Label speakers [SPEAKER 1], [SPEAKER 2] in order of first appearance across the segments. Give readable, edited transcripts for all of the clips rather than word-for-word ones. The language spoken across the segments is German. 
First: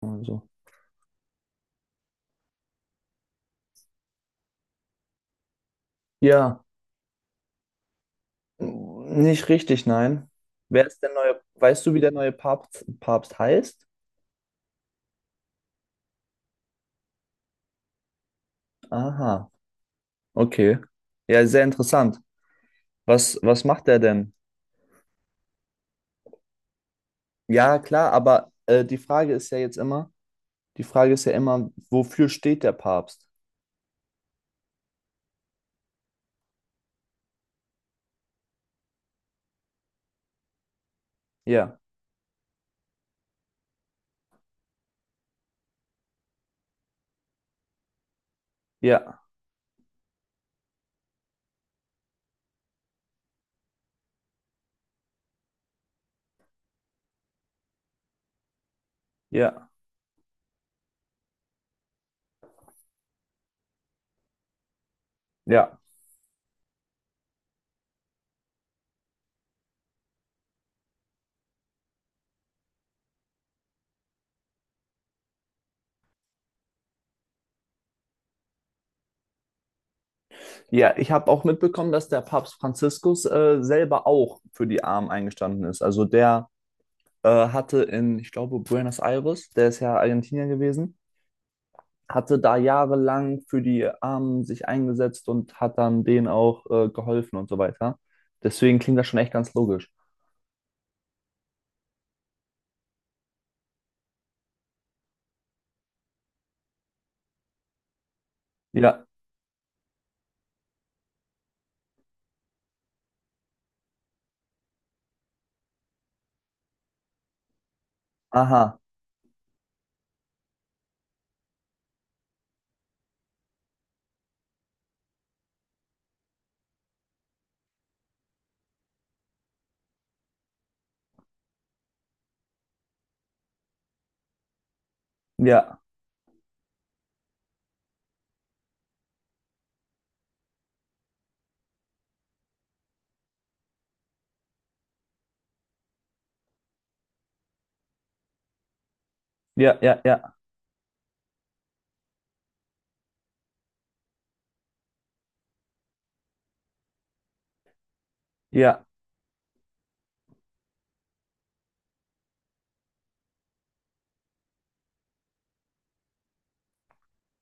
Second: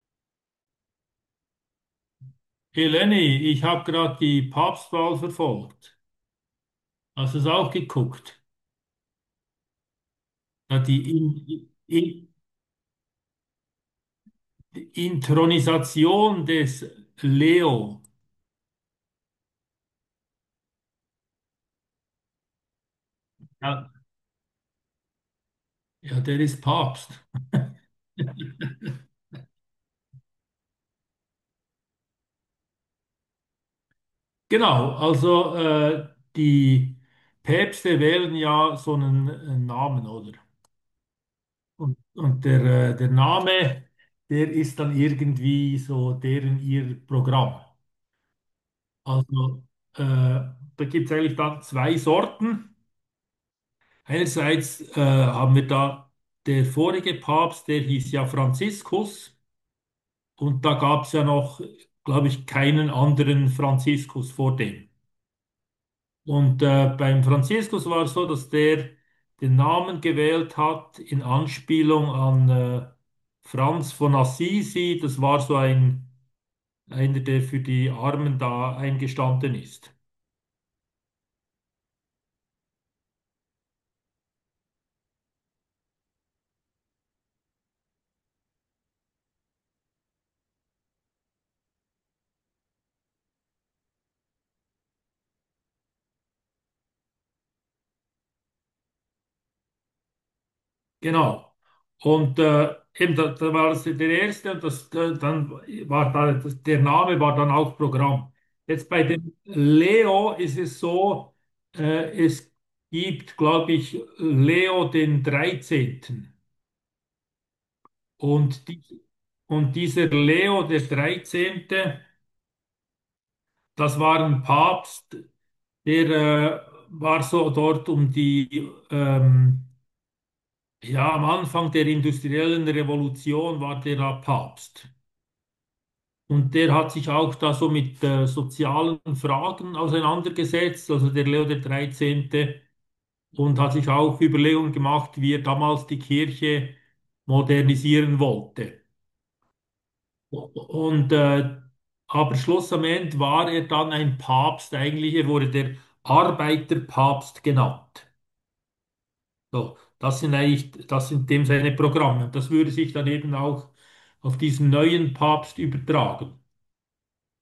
[SPEAKER 1] Also.
[SPEAKER 2] Hey Lenny, ich habe gerade die Papstwahl verfolgt.
[SPEAKER 1] Ja,
[SPEAKER 2] Hast du es auch geguckt?
[SPEAKER 1] nicht richtig, nein.
[SPEAKER 2] Da
[SPEAKER 1] Wer ist der
[SPEAKER 2] die
[SPEAKER 1] neue, weißt du, wie der
[SPEAKER 2] In
[SPEAKER 1] neue Papst heißt?
[SPEAKER 2] Inthronisation des Leo.
[SPEAKER 1] Aha, okay. Ja, sehr interessant. Was macht
[SPEAKER 2] Ja.
[SPEAKER 1] er denn?
[SPEAKER 2] Ja, der ist Papst.
[SPEAKER 1] Ja, klar, aber die Frage ist ja jetzt immer, die Frage ist ja immer, wofür steht der Papst?
[SPEAKER 2] Genau, also die Päpste wählen ja so einen Namen, oder?
[SPEAKER 1] Ja,
[SPEAKER 2] Und der Name, der ist dann irgendwie so deren ihr Programm.
[SPEAKER 1] ja,
[SPEAKER 2] Also da gibt es eigentlich dann zwei Sorten. Einerseits haben wir da der vorige Papst, der hieß ja Franziskus,
[SPEAKER 1] ja,
[SPEAKER 2] und da gab es ja noch, glaube ich, keinen anderen Franziskus vor dem.
[SPEAKER 1] ja.
[SPEAKER 2] Und beim Franziskus war es so, dass der den Namen gewählt hat in Anspielung an Franz von Assisi. Das war so einer, der für die Armen da eingestanden ist.
[SPEAKER 1] Ja, ich habe auch mitbekommen, dass der Papst Franziskus selber auch für die Armen eingestanden ist. Also der hatte in, ich glaube, Buenos Aires, der ist ja Argentinier gewesen, hatte da jahrelang für die Armen sich eingesetzt und hat dann denen auch geholfen und so weiter. Deswegen klingt das schon echt ganz logisch.
[SPEAKER 2] Genau. Und eben, da war das der erste, und das, dann war da, das, der Name war dann auch Programm. Jetzt bei
[SPEAKER 1] Ja,
[SPEAKER 2] dem Leo ist es so, es gibt, glaube ich, Leo den 13. Und,
[SPEAKER 1] aha,
[SPEAKER 2] die, und dieser Leo der 13., das war ein Papst, der war so dort um die, ja, am Anfang der industriellen Revolution war der da Papst.
[SPEAKER 1] ja,
[SPEAKER 2] Und der hat sich auch da so mit sozialen Fragen auseinandergesetzt, also der Leo der 13., und hat sich auch Überlegungen gemacht, wie er damals die Kirche modernisieren wollte.
[SPEAKER 1] ja, ja, ja,
[SPEAKER 2] Und aber Schluss am Ende war er dann ein Papst, eigentlich, er wurde der Arbeiterpapst genannt.
[SPEAKER 1] ja,
[SPEAKER 2] So, das sind eigentlich, das sind dem seine Programme. Und das würde sich dann eben auch auf diesen neuen Papst übertragen.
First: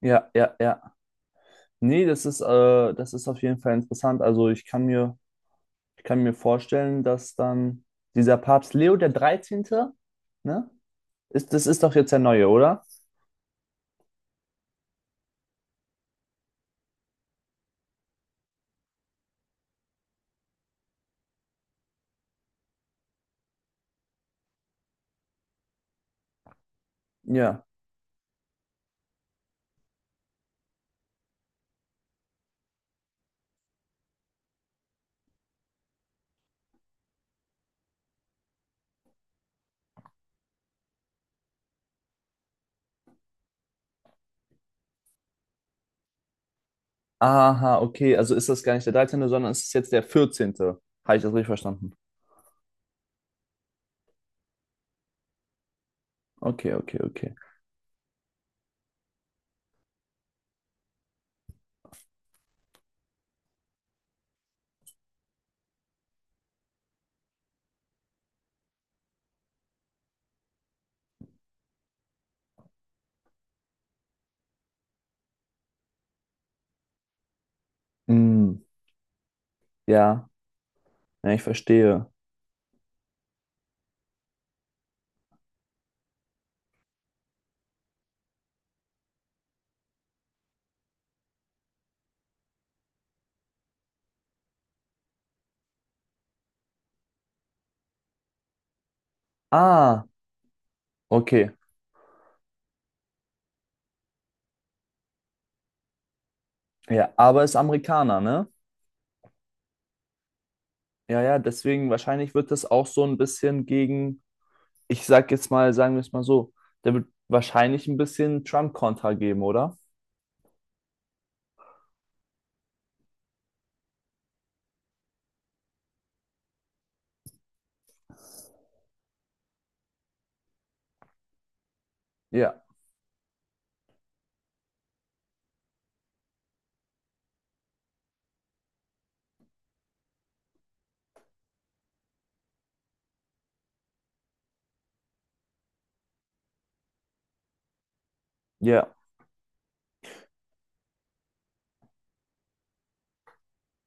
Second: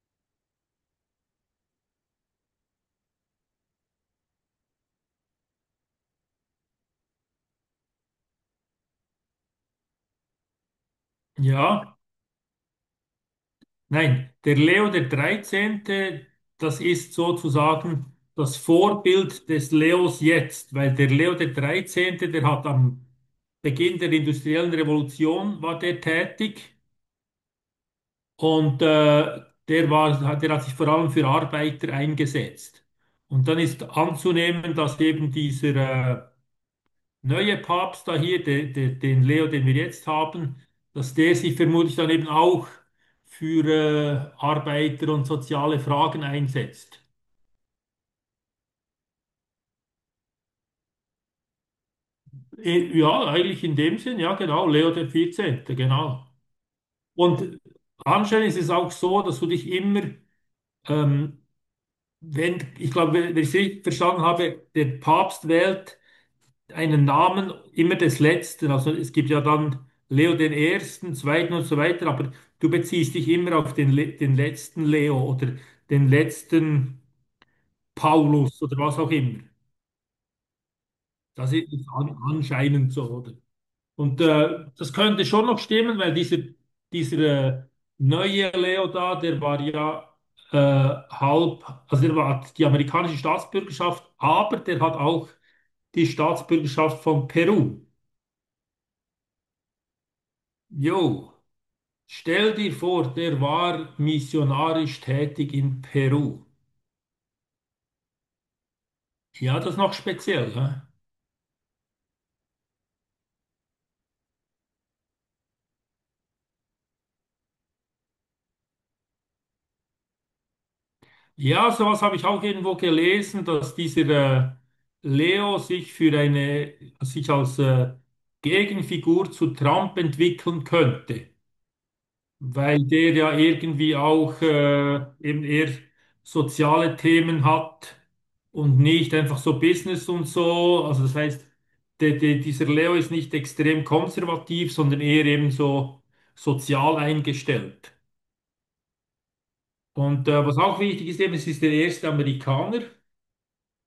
[SPEAKER 1] ja, ja, ja. Nee, das ist auf jeden Fall interessant. Ich kann mir vorstellen, dass dann dieser Papst Leo der Dreizehnte, ne? Ist, das ist
[SPEAKER 2] Ja.
[SPEAKER 1] doch jetzt der neue, oder?
[SPEAKER 2] Nein, der Leo der 13., das ist sozusagen das Vorbild des Leos jetzt, weil der Leo der 13., der hat am Beginn der industriellen Revolution war der tätig,
[SPEAKER 1] Ja.
[SPEAKER 2] und der hat sich vor allem für Arbeiter eingesetzt. Und dann ist anzunehmen, dass eben dieser neue Papst da hier, den Leo, den wir jetzt haben, dass der sich vermutlich dann eben auch für Arbeiter und soziale Fragen einsetzt.
[SPEAKER 1] Aha, okay. Also ist das gar nicht der Dreizehnte, sondern es ist jetzt der Vierzehnte? Habe ich das richtig verstanden?
[SPEAKER 2] Ja, eigentlich in dem Sinn, ja genau, Leo der 14., genau.
[SPEAKER 1] Okay, okay, okay.
[SPEAKER 2] Und anscheinend ist es auch so, dass du dich immer, ähm, wenn, ich glaube, wenn ich es richtig verstanden habe, der Papst wählt einen Namen immer des Letzten. Also es gibt ja dann Leo den Ersten, Zweiten und so weiter, aber du beziehst dich immer auf den letzten Leo oder den letzten
[SPEAKER 1] Mm,
[SPEAKER 2] Paulus oder was auch immer.
[SPEAKER 1] ja, ja, ich
[SPEAKER 2] Das ist
[SPEAKER 1] verstehe.
[SPEAKER 2] anscheinend so, oder? Und das könnte schon noch stimmen, weil dieser äh, neue Leo da, der war ja äh, halb, also hat die amerikanische Staatsbürgerschaft, aber der hat auch die Staatsbürgerschaft von Peru.
[SPEAKER 1] Ah,
[SPEAKER 2] Jo.
[SPEAKER 1] okay.
[SPEAKER 2] Stell dir vor, der war missionarisch tätig in Peru.
[SPEAKER 1] Ja, aber ist Amerikaner, ne?
[SPEAKER 2] Ja, das ist noch speziell. Ne?
[SPEAKER 1] Ja, ja, deswegen wahrscheinlich wird das auch so ein bisschen gegen, ich sag jetzt mal, sagen wir es mal so, der wird wahrscheinlich ein bisschen Trump-Kontra geben, oder?
[SPEAKER 2] Ja, sowas habe ich auch irgendwo gelesen, dass dieser Leo sich als Gegenfigur zu Trump entwickeln könnte.
[SPEAKER 1] Ja,
[SPEAKER 2] Weil der ja irgendwie auch eben eher soziale Themen hat und nicht einfach so Business und so. Also das heißt, dieser Leo ist nicht extrem konservativ, sondern eher eben so sozial eingestellt.
[SPEAKER 1] ja.
[SPEAKER 2] Und was auch wichtig ist eben, es ist der erste Amerikaner.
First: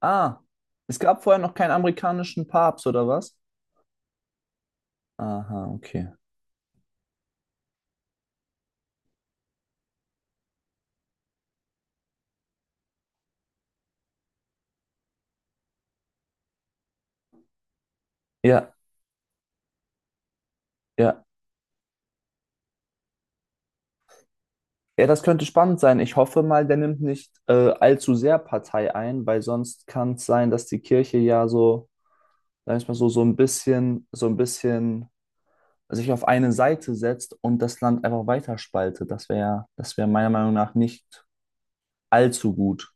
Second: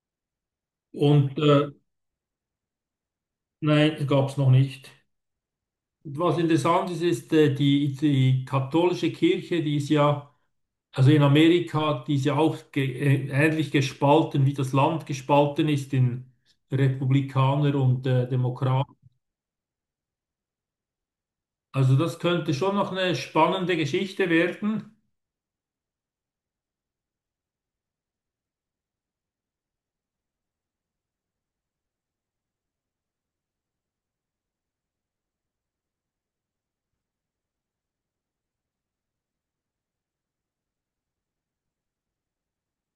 [SPEAKER 1] Ah, es gab
[SPEAKER 2] Und
[SPEAKER 1] vorher noch keinen amerikanischen Papst, oder was?
[SPEAKER 2] nein, gab es noch nicht.
[SPEAKER 1] Aha, okay.
[SPEAKER 2] Was interessant ist, ist die katholische Kirche, die ist ja also in Amerika, die ist ja auch ge ähnlich gespalten, wie das Land gespalten ist in Republikaner und
[SPEAKER 1] Ja,
[SPEAKER 2] Demokraten.
[SPEAKER 1] ja.
[SPEAKER 2] Also das könnte schon noch eine spannende Geschichte werden.
[SPEAKER 1] Ja, das könnte spannend sein. Ich hoffe mal, der nimmt nicht allzu sehr Partei ein, weil sonst kann es sein, dass die Kirche ja so, sag ich mal so, so ein bisschen sich auf eine Seite setzt und das Land einfach weiterspaltet. Das wäre meiner Meinung nach nicht allzu gut.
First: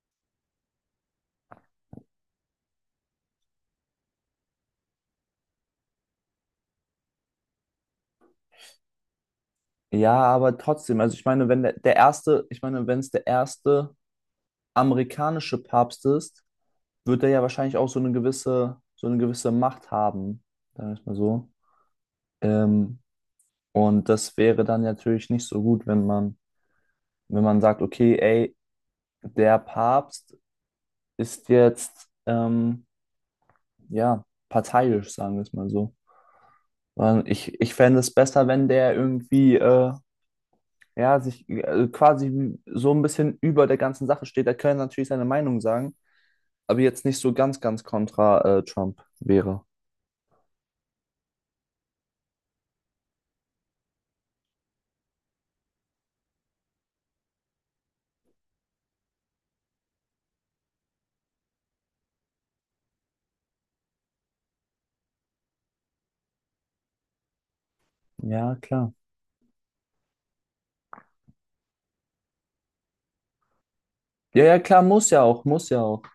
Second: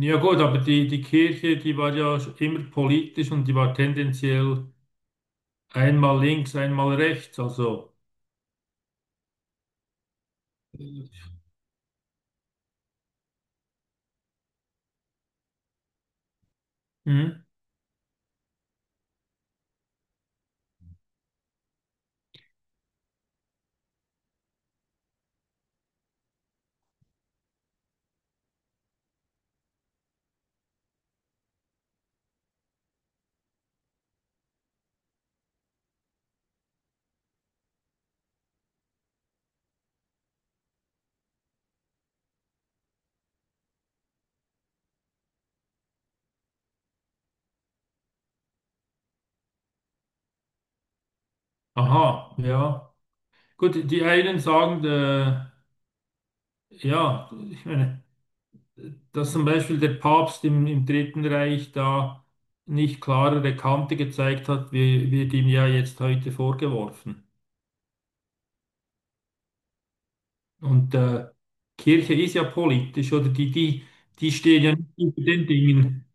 [SPEAKER 2] Ja gut, aber die Kirche, die war ja immer politisch, und die war tendenziell einmal links, einmal rechts. Also,
[SPEAKER 1] Ja, aber trotzdem, also ich meine, wenn der, der erste, ich meine, wenn es der erste amerikanische Papst ist, wird er ja
[SPEAKER 2] hm,
[SPEAKER 1] wahrscheinlich auch so eine gewisse Macht haben, sagen wir es mal so. Ähm, und das wäre dann natürlich nicht so gut, wenn man sagt, okay, ey, der Papst ist jetzt, ja, parteiisch, sagen wir es mal so. Sondern ich fände es besser, wenn der ja, sich quasi so ein bisschen über der ganzen Sache steht. Er könnte natürlich seine Meinung sagen, aber jetzt nicht so ganz kontra, Trump wäre.
[SPEAKER 2] aha, ja. Gut, die einen sagen, ja, ich meine, dass zum Beispiel der Papst im Dritten Reich da nicht klarere Kante gezeigt hat, wie wird ihm ja jetzt heute vorgeworfen.
[SPEAKER 1] Ja, klar.
[SPEAKER 2] Und Kirche ist ja politisch, oder die
[SPEAKER 1] Ja, ja,
[SPEAKER 2] stehen ja
[SPEAKER 1] klar,
[SPEAKER 2] nicht über den Dingen.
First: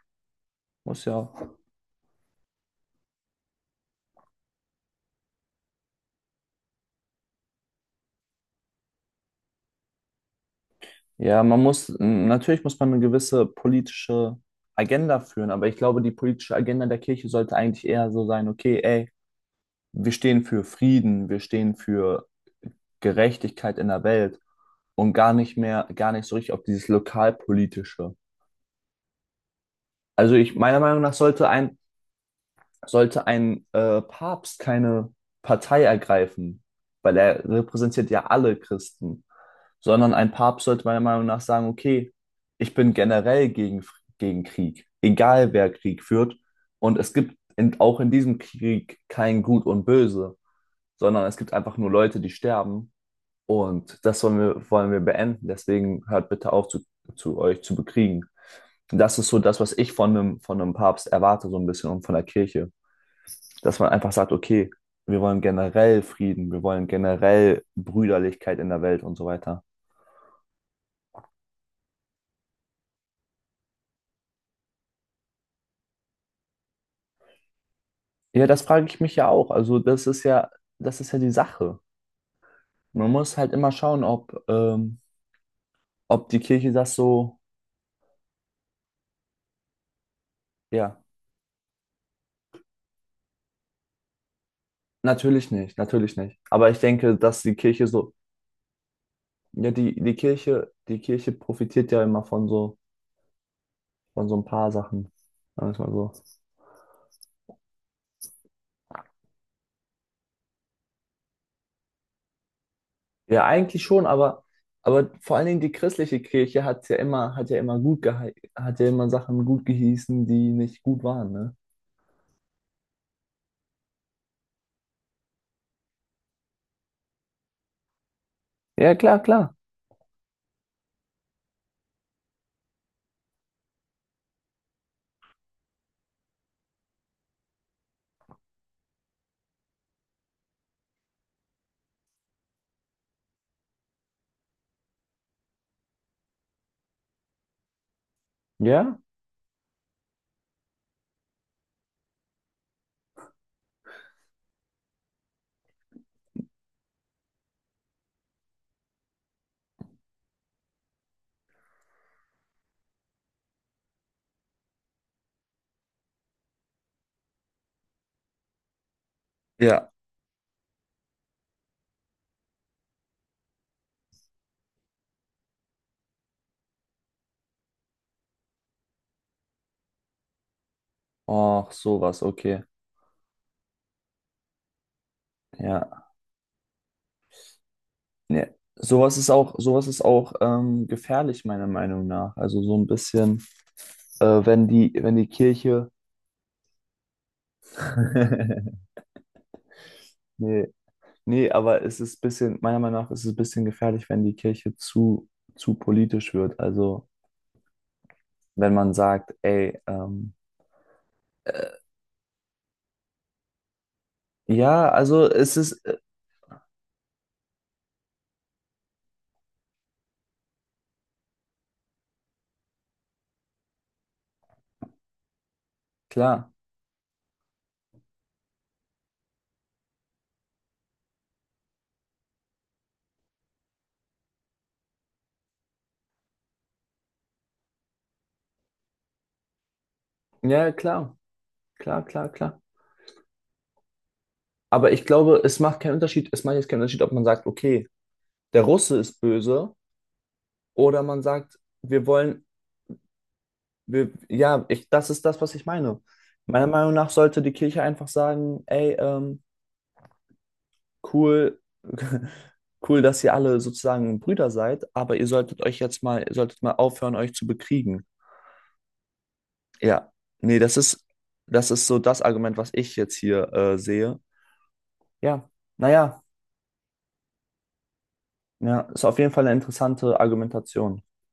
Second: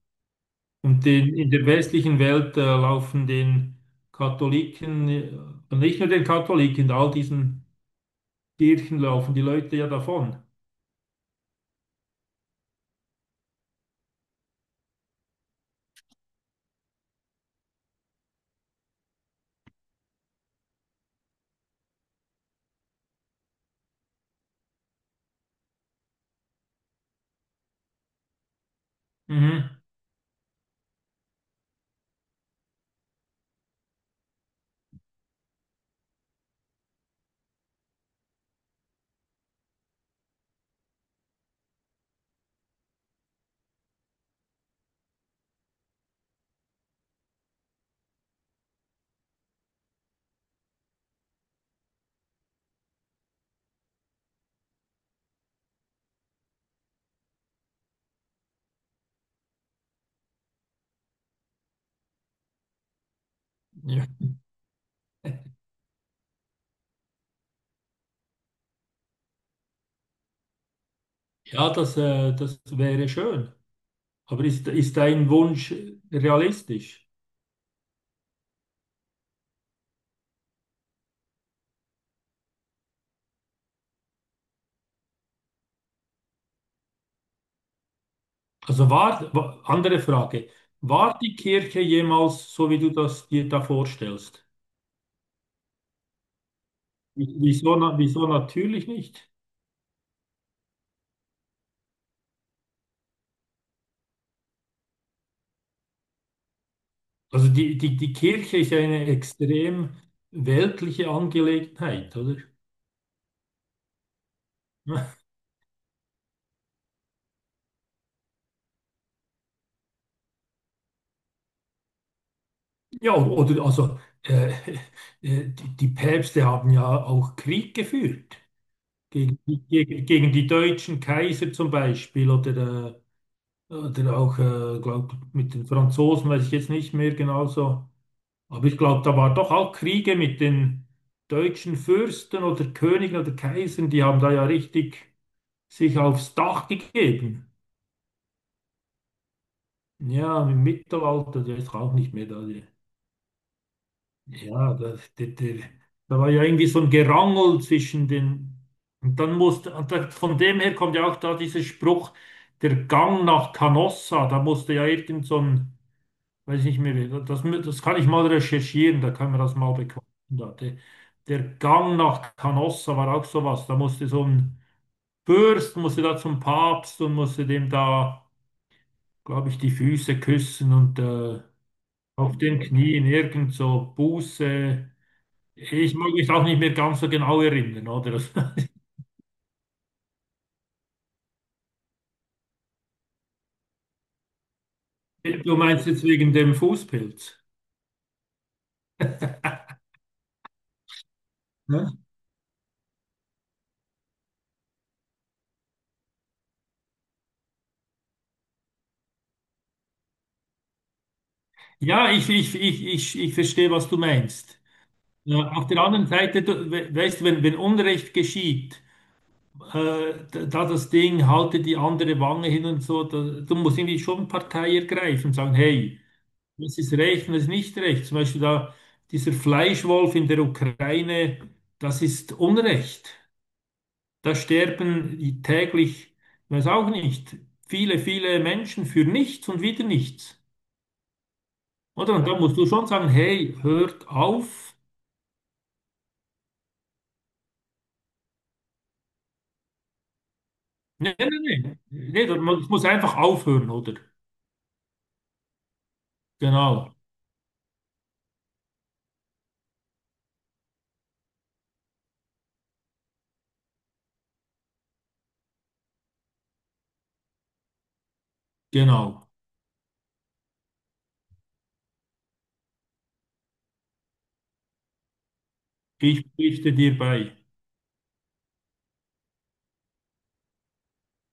[SPEAKER 1] muss
[SPEAKER 2] Und
[SPEAKER 1] ja auch.
[SPEAKER 2] in der westlichen Welt laufen den Katholiken, und nicht nur den Katholiken, all diesen Kirchen laufen die Leute ja davon.
[SPEAKER 1] Ja, man muss, natürlich muss man eine gewisse politische Agenda führen, aber ich glaube, die politische Agenda der Kirche sollte eigentlich eher so sein, okay, ey, wir stehen für Frieden, wir stehen für Gerechtigkeit in der Welt und gar nicht mehr, gar nicht so richtig auf dieses Lokalpolitische.
[SPEAKER 2] Mhm.
[SPEAKER 1] Also ich, meiner Meinung nach sollte ein Papst keine Partei ergreifen, weil er repräsentiert ja alle Christen, sondern ein Papst sollte meiner Meinung nach sagen, okay, ich bin generell gegen, gegen Krieg, egal wer Krieg führt. Und es gibt in, auch in diesem Krieg kein Gut und Böse, sondern es gibt einfach nur Leute, die sterben. Und das wollen wir beenden. Deswegen hört bitte auf, zu euch zu bekriegen. Und das ist so das, was ich von einem Papst erwarte, so ein bisschen und von der Kirche. Dass man
[SPEAKER 2] Ja,
[SPEAKER 1] einfach sagt, okay, wir wollen generell Frieden, wir wollen generell Brüderlichkeit in der Welt und so weiter.
[SPEAKER 2] ja, das wäre schön. Aber ist dein Wunsch realistisch?
[SPEAKER 1] Ja, das frage ich mich ja auch. Also das ist ja die Sache. Man muss halt immer schauen, ob die Kirche das so.
[SPEAKER 2] Also andere Frage.
[SPEAKER 1] Ja,
[SPEAKER 2] War die Kirche jemals so, wie du das dir da vorstellst?
[SPEAKER 1] natürlich nicht, natürlich nicht. Aber ich denke, dass die
[SPEAKER 2] Wieso,
[SPEAKER 1] Kirche so,
[SPEAKER 2] wieso natürlich nicht?
[SPEAKER 1] ja, die Kirche profitiert ja immer von so ein paar Sachen. Sagen wir es mal so.
[SPEAKER 2] Also die Kirche ist ja eine extrem weltliche Angelegenheit, oder?
[SPEAKER 1] Ja, eigentlich schon, aber vor allen Dingen die christliche Kirche hat ja immer, hat ja immer Sachen gut geheißen, die nicht gut waren, ne?
[SPEAKER 2] Ja, oder also die Päpste haben ja auch Krieg geführt
[SPEAKER 1] Ja, klar,
[SPEAKER 2] gegen,
[SPEAKER 1] klar.
[SPEAKER 2] gegen die deutschen Kaiser zum Beispiel, oder oder auch glaub, mit den Franzosen, weiß ich jetzt nicht mehr genauso. Aber ich glaube, da waren doch auch Kriege mit den deutschen Fürsten oder Königen oder Kaisern, die haben da ja richtig sich aufs Dach gegeben.
[SPEAKER 1] Ja?
[SPEAKER 2] Ja, im Mittelalter, der ist auch nicht mehr da. Ja, da war ja irgendwie so ein Gerangel zwischen den. Und dann und da, von dem her kommt ja auch da dieser Spruch, der Gang nach Canossa. Da musste ja irgend so ein. Weiß ich nicht mehr, das kann ich mal recherchieren, da kann man das mal
[SPEAKER 1] Ja.
[SPEAKER 2] bekommen. Der Gang nach Canossa war auch sowas. Da musste so ein Fürst, musste da zum Papst und musste dem da, glaube ich, die Füße küssen und
[SPEAKER 1] Ach, sowas,
[SPEAKER 2] auf den
[SPEAKER 1] okay.
[SPEAKER 2] Knien irgend so Buße. Ich
[SPEAKER 1] Ja.
[SPEAKER 2] mag mich auch nicht mehr ganz so genau erinnern, oder?
[SPEAKER 1] Ja. Sowas ist auch gefährlich, meiner Meinung nach. Also so ein bisschen, wenn wenn die
[SPEAKER 2] Du meinst
[SPEAKER 1] Kirche.
[SPEAKER 2] jetzt wegen dem Fußpilz,
[SPEAKER 1] Nee, nee, aber
[SPEAKER 2] ne?
[SPEAKER 1] es ist ein bisschen, meiner Meinung nach ist es ein bisschen gefährlich, wenn die Kirche zu politisch wird. Also wenn man sagt, ey, äh,
[SPEAKER 2] Ja, ich verstehe, was du meinst.
[SPEAKER 1] ja, also
[SPEAKER 2] Ja,
[SPEAKER 1] es
[SPEAKER 2] auf
[SPEAKER 1] ist
[SPEAKER 2] der anderen Seite, du, weißt du, wenn, Unrecht geschieht, da das Ding, halte die andere Wange hin und so, da, du musst irgendwie schon Partei ergreifen und sagen, hey,
[SPEAKER 1] klar.
[SPEAKER 2] was ist recht und was ist nicht recht. Zum Beispiel da dieser Fleischwolf in der Ukraine, das ist Unrecht. Da sterben die täglich, ich weiß auch nicht, viele, viele Menschen für nichts und wieder nichts.
[SPEAKER 1] Ja, klar, klar,
[SPEAKER 2] Oder? Und
[SPEAKER 1] klar,
[SPEAKER 2] da, ja, musst
[SPEAKER 1] klar.
[SPEAKER 2] du schon sagen, hey, hört auf.
[SPEAKER 1] Aber ich glaube, es macht keinen Unterschied. Es macht jetzt keinen Unterschied, ob man sagt, okay, der Russe ist böse oder
[SPEAKER 2] Nee,
[SPEAKER 1] man
[SPEAKER 2] nee,
[SPEAKER 1] sagt,
[SPEAKER 2] nee.
[SPEAKER 1] wir
[SPEAKER 2] Nee, das
[SPEAKER 1] wollen.
[SPEAKER 2] muss das muss einfach aufhören, oder?
[SPEAKER 1] Das ist das, was ich meine. Meiner Meinung
[SPEAKER 2] Genau,
[SPEAKER 1] nach sollte die Kirche einfach sagen, ey, cool, cool, dass ihr alle sozusagen Brüder seid, aber ihr solltet euch jetzt mal, ihr solltet mal aufhören, euch zu bekriegen.
[SPEAKER 2] genau.
[SPEAKER 1] Ja, nee, das ist so das Argument, was ich jetzt hier sehe. Ja, naja,
[SPEAKER 2] Ich pflichte dir bei.
[SPEAKER 1] ja, ist auf jeden Fall eine interessante Argumentation.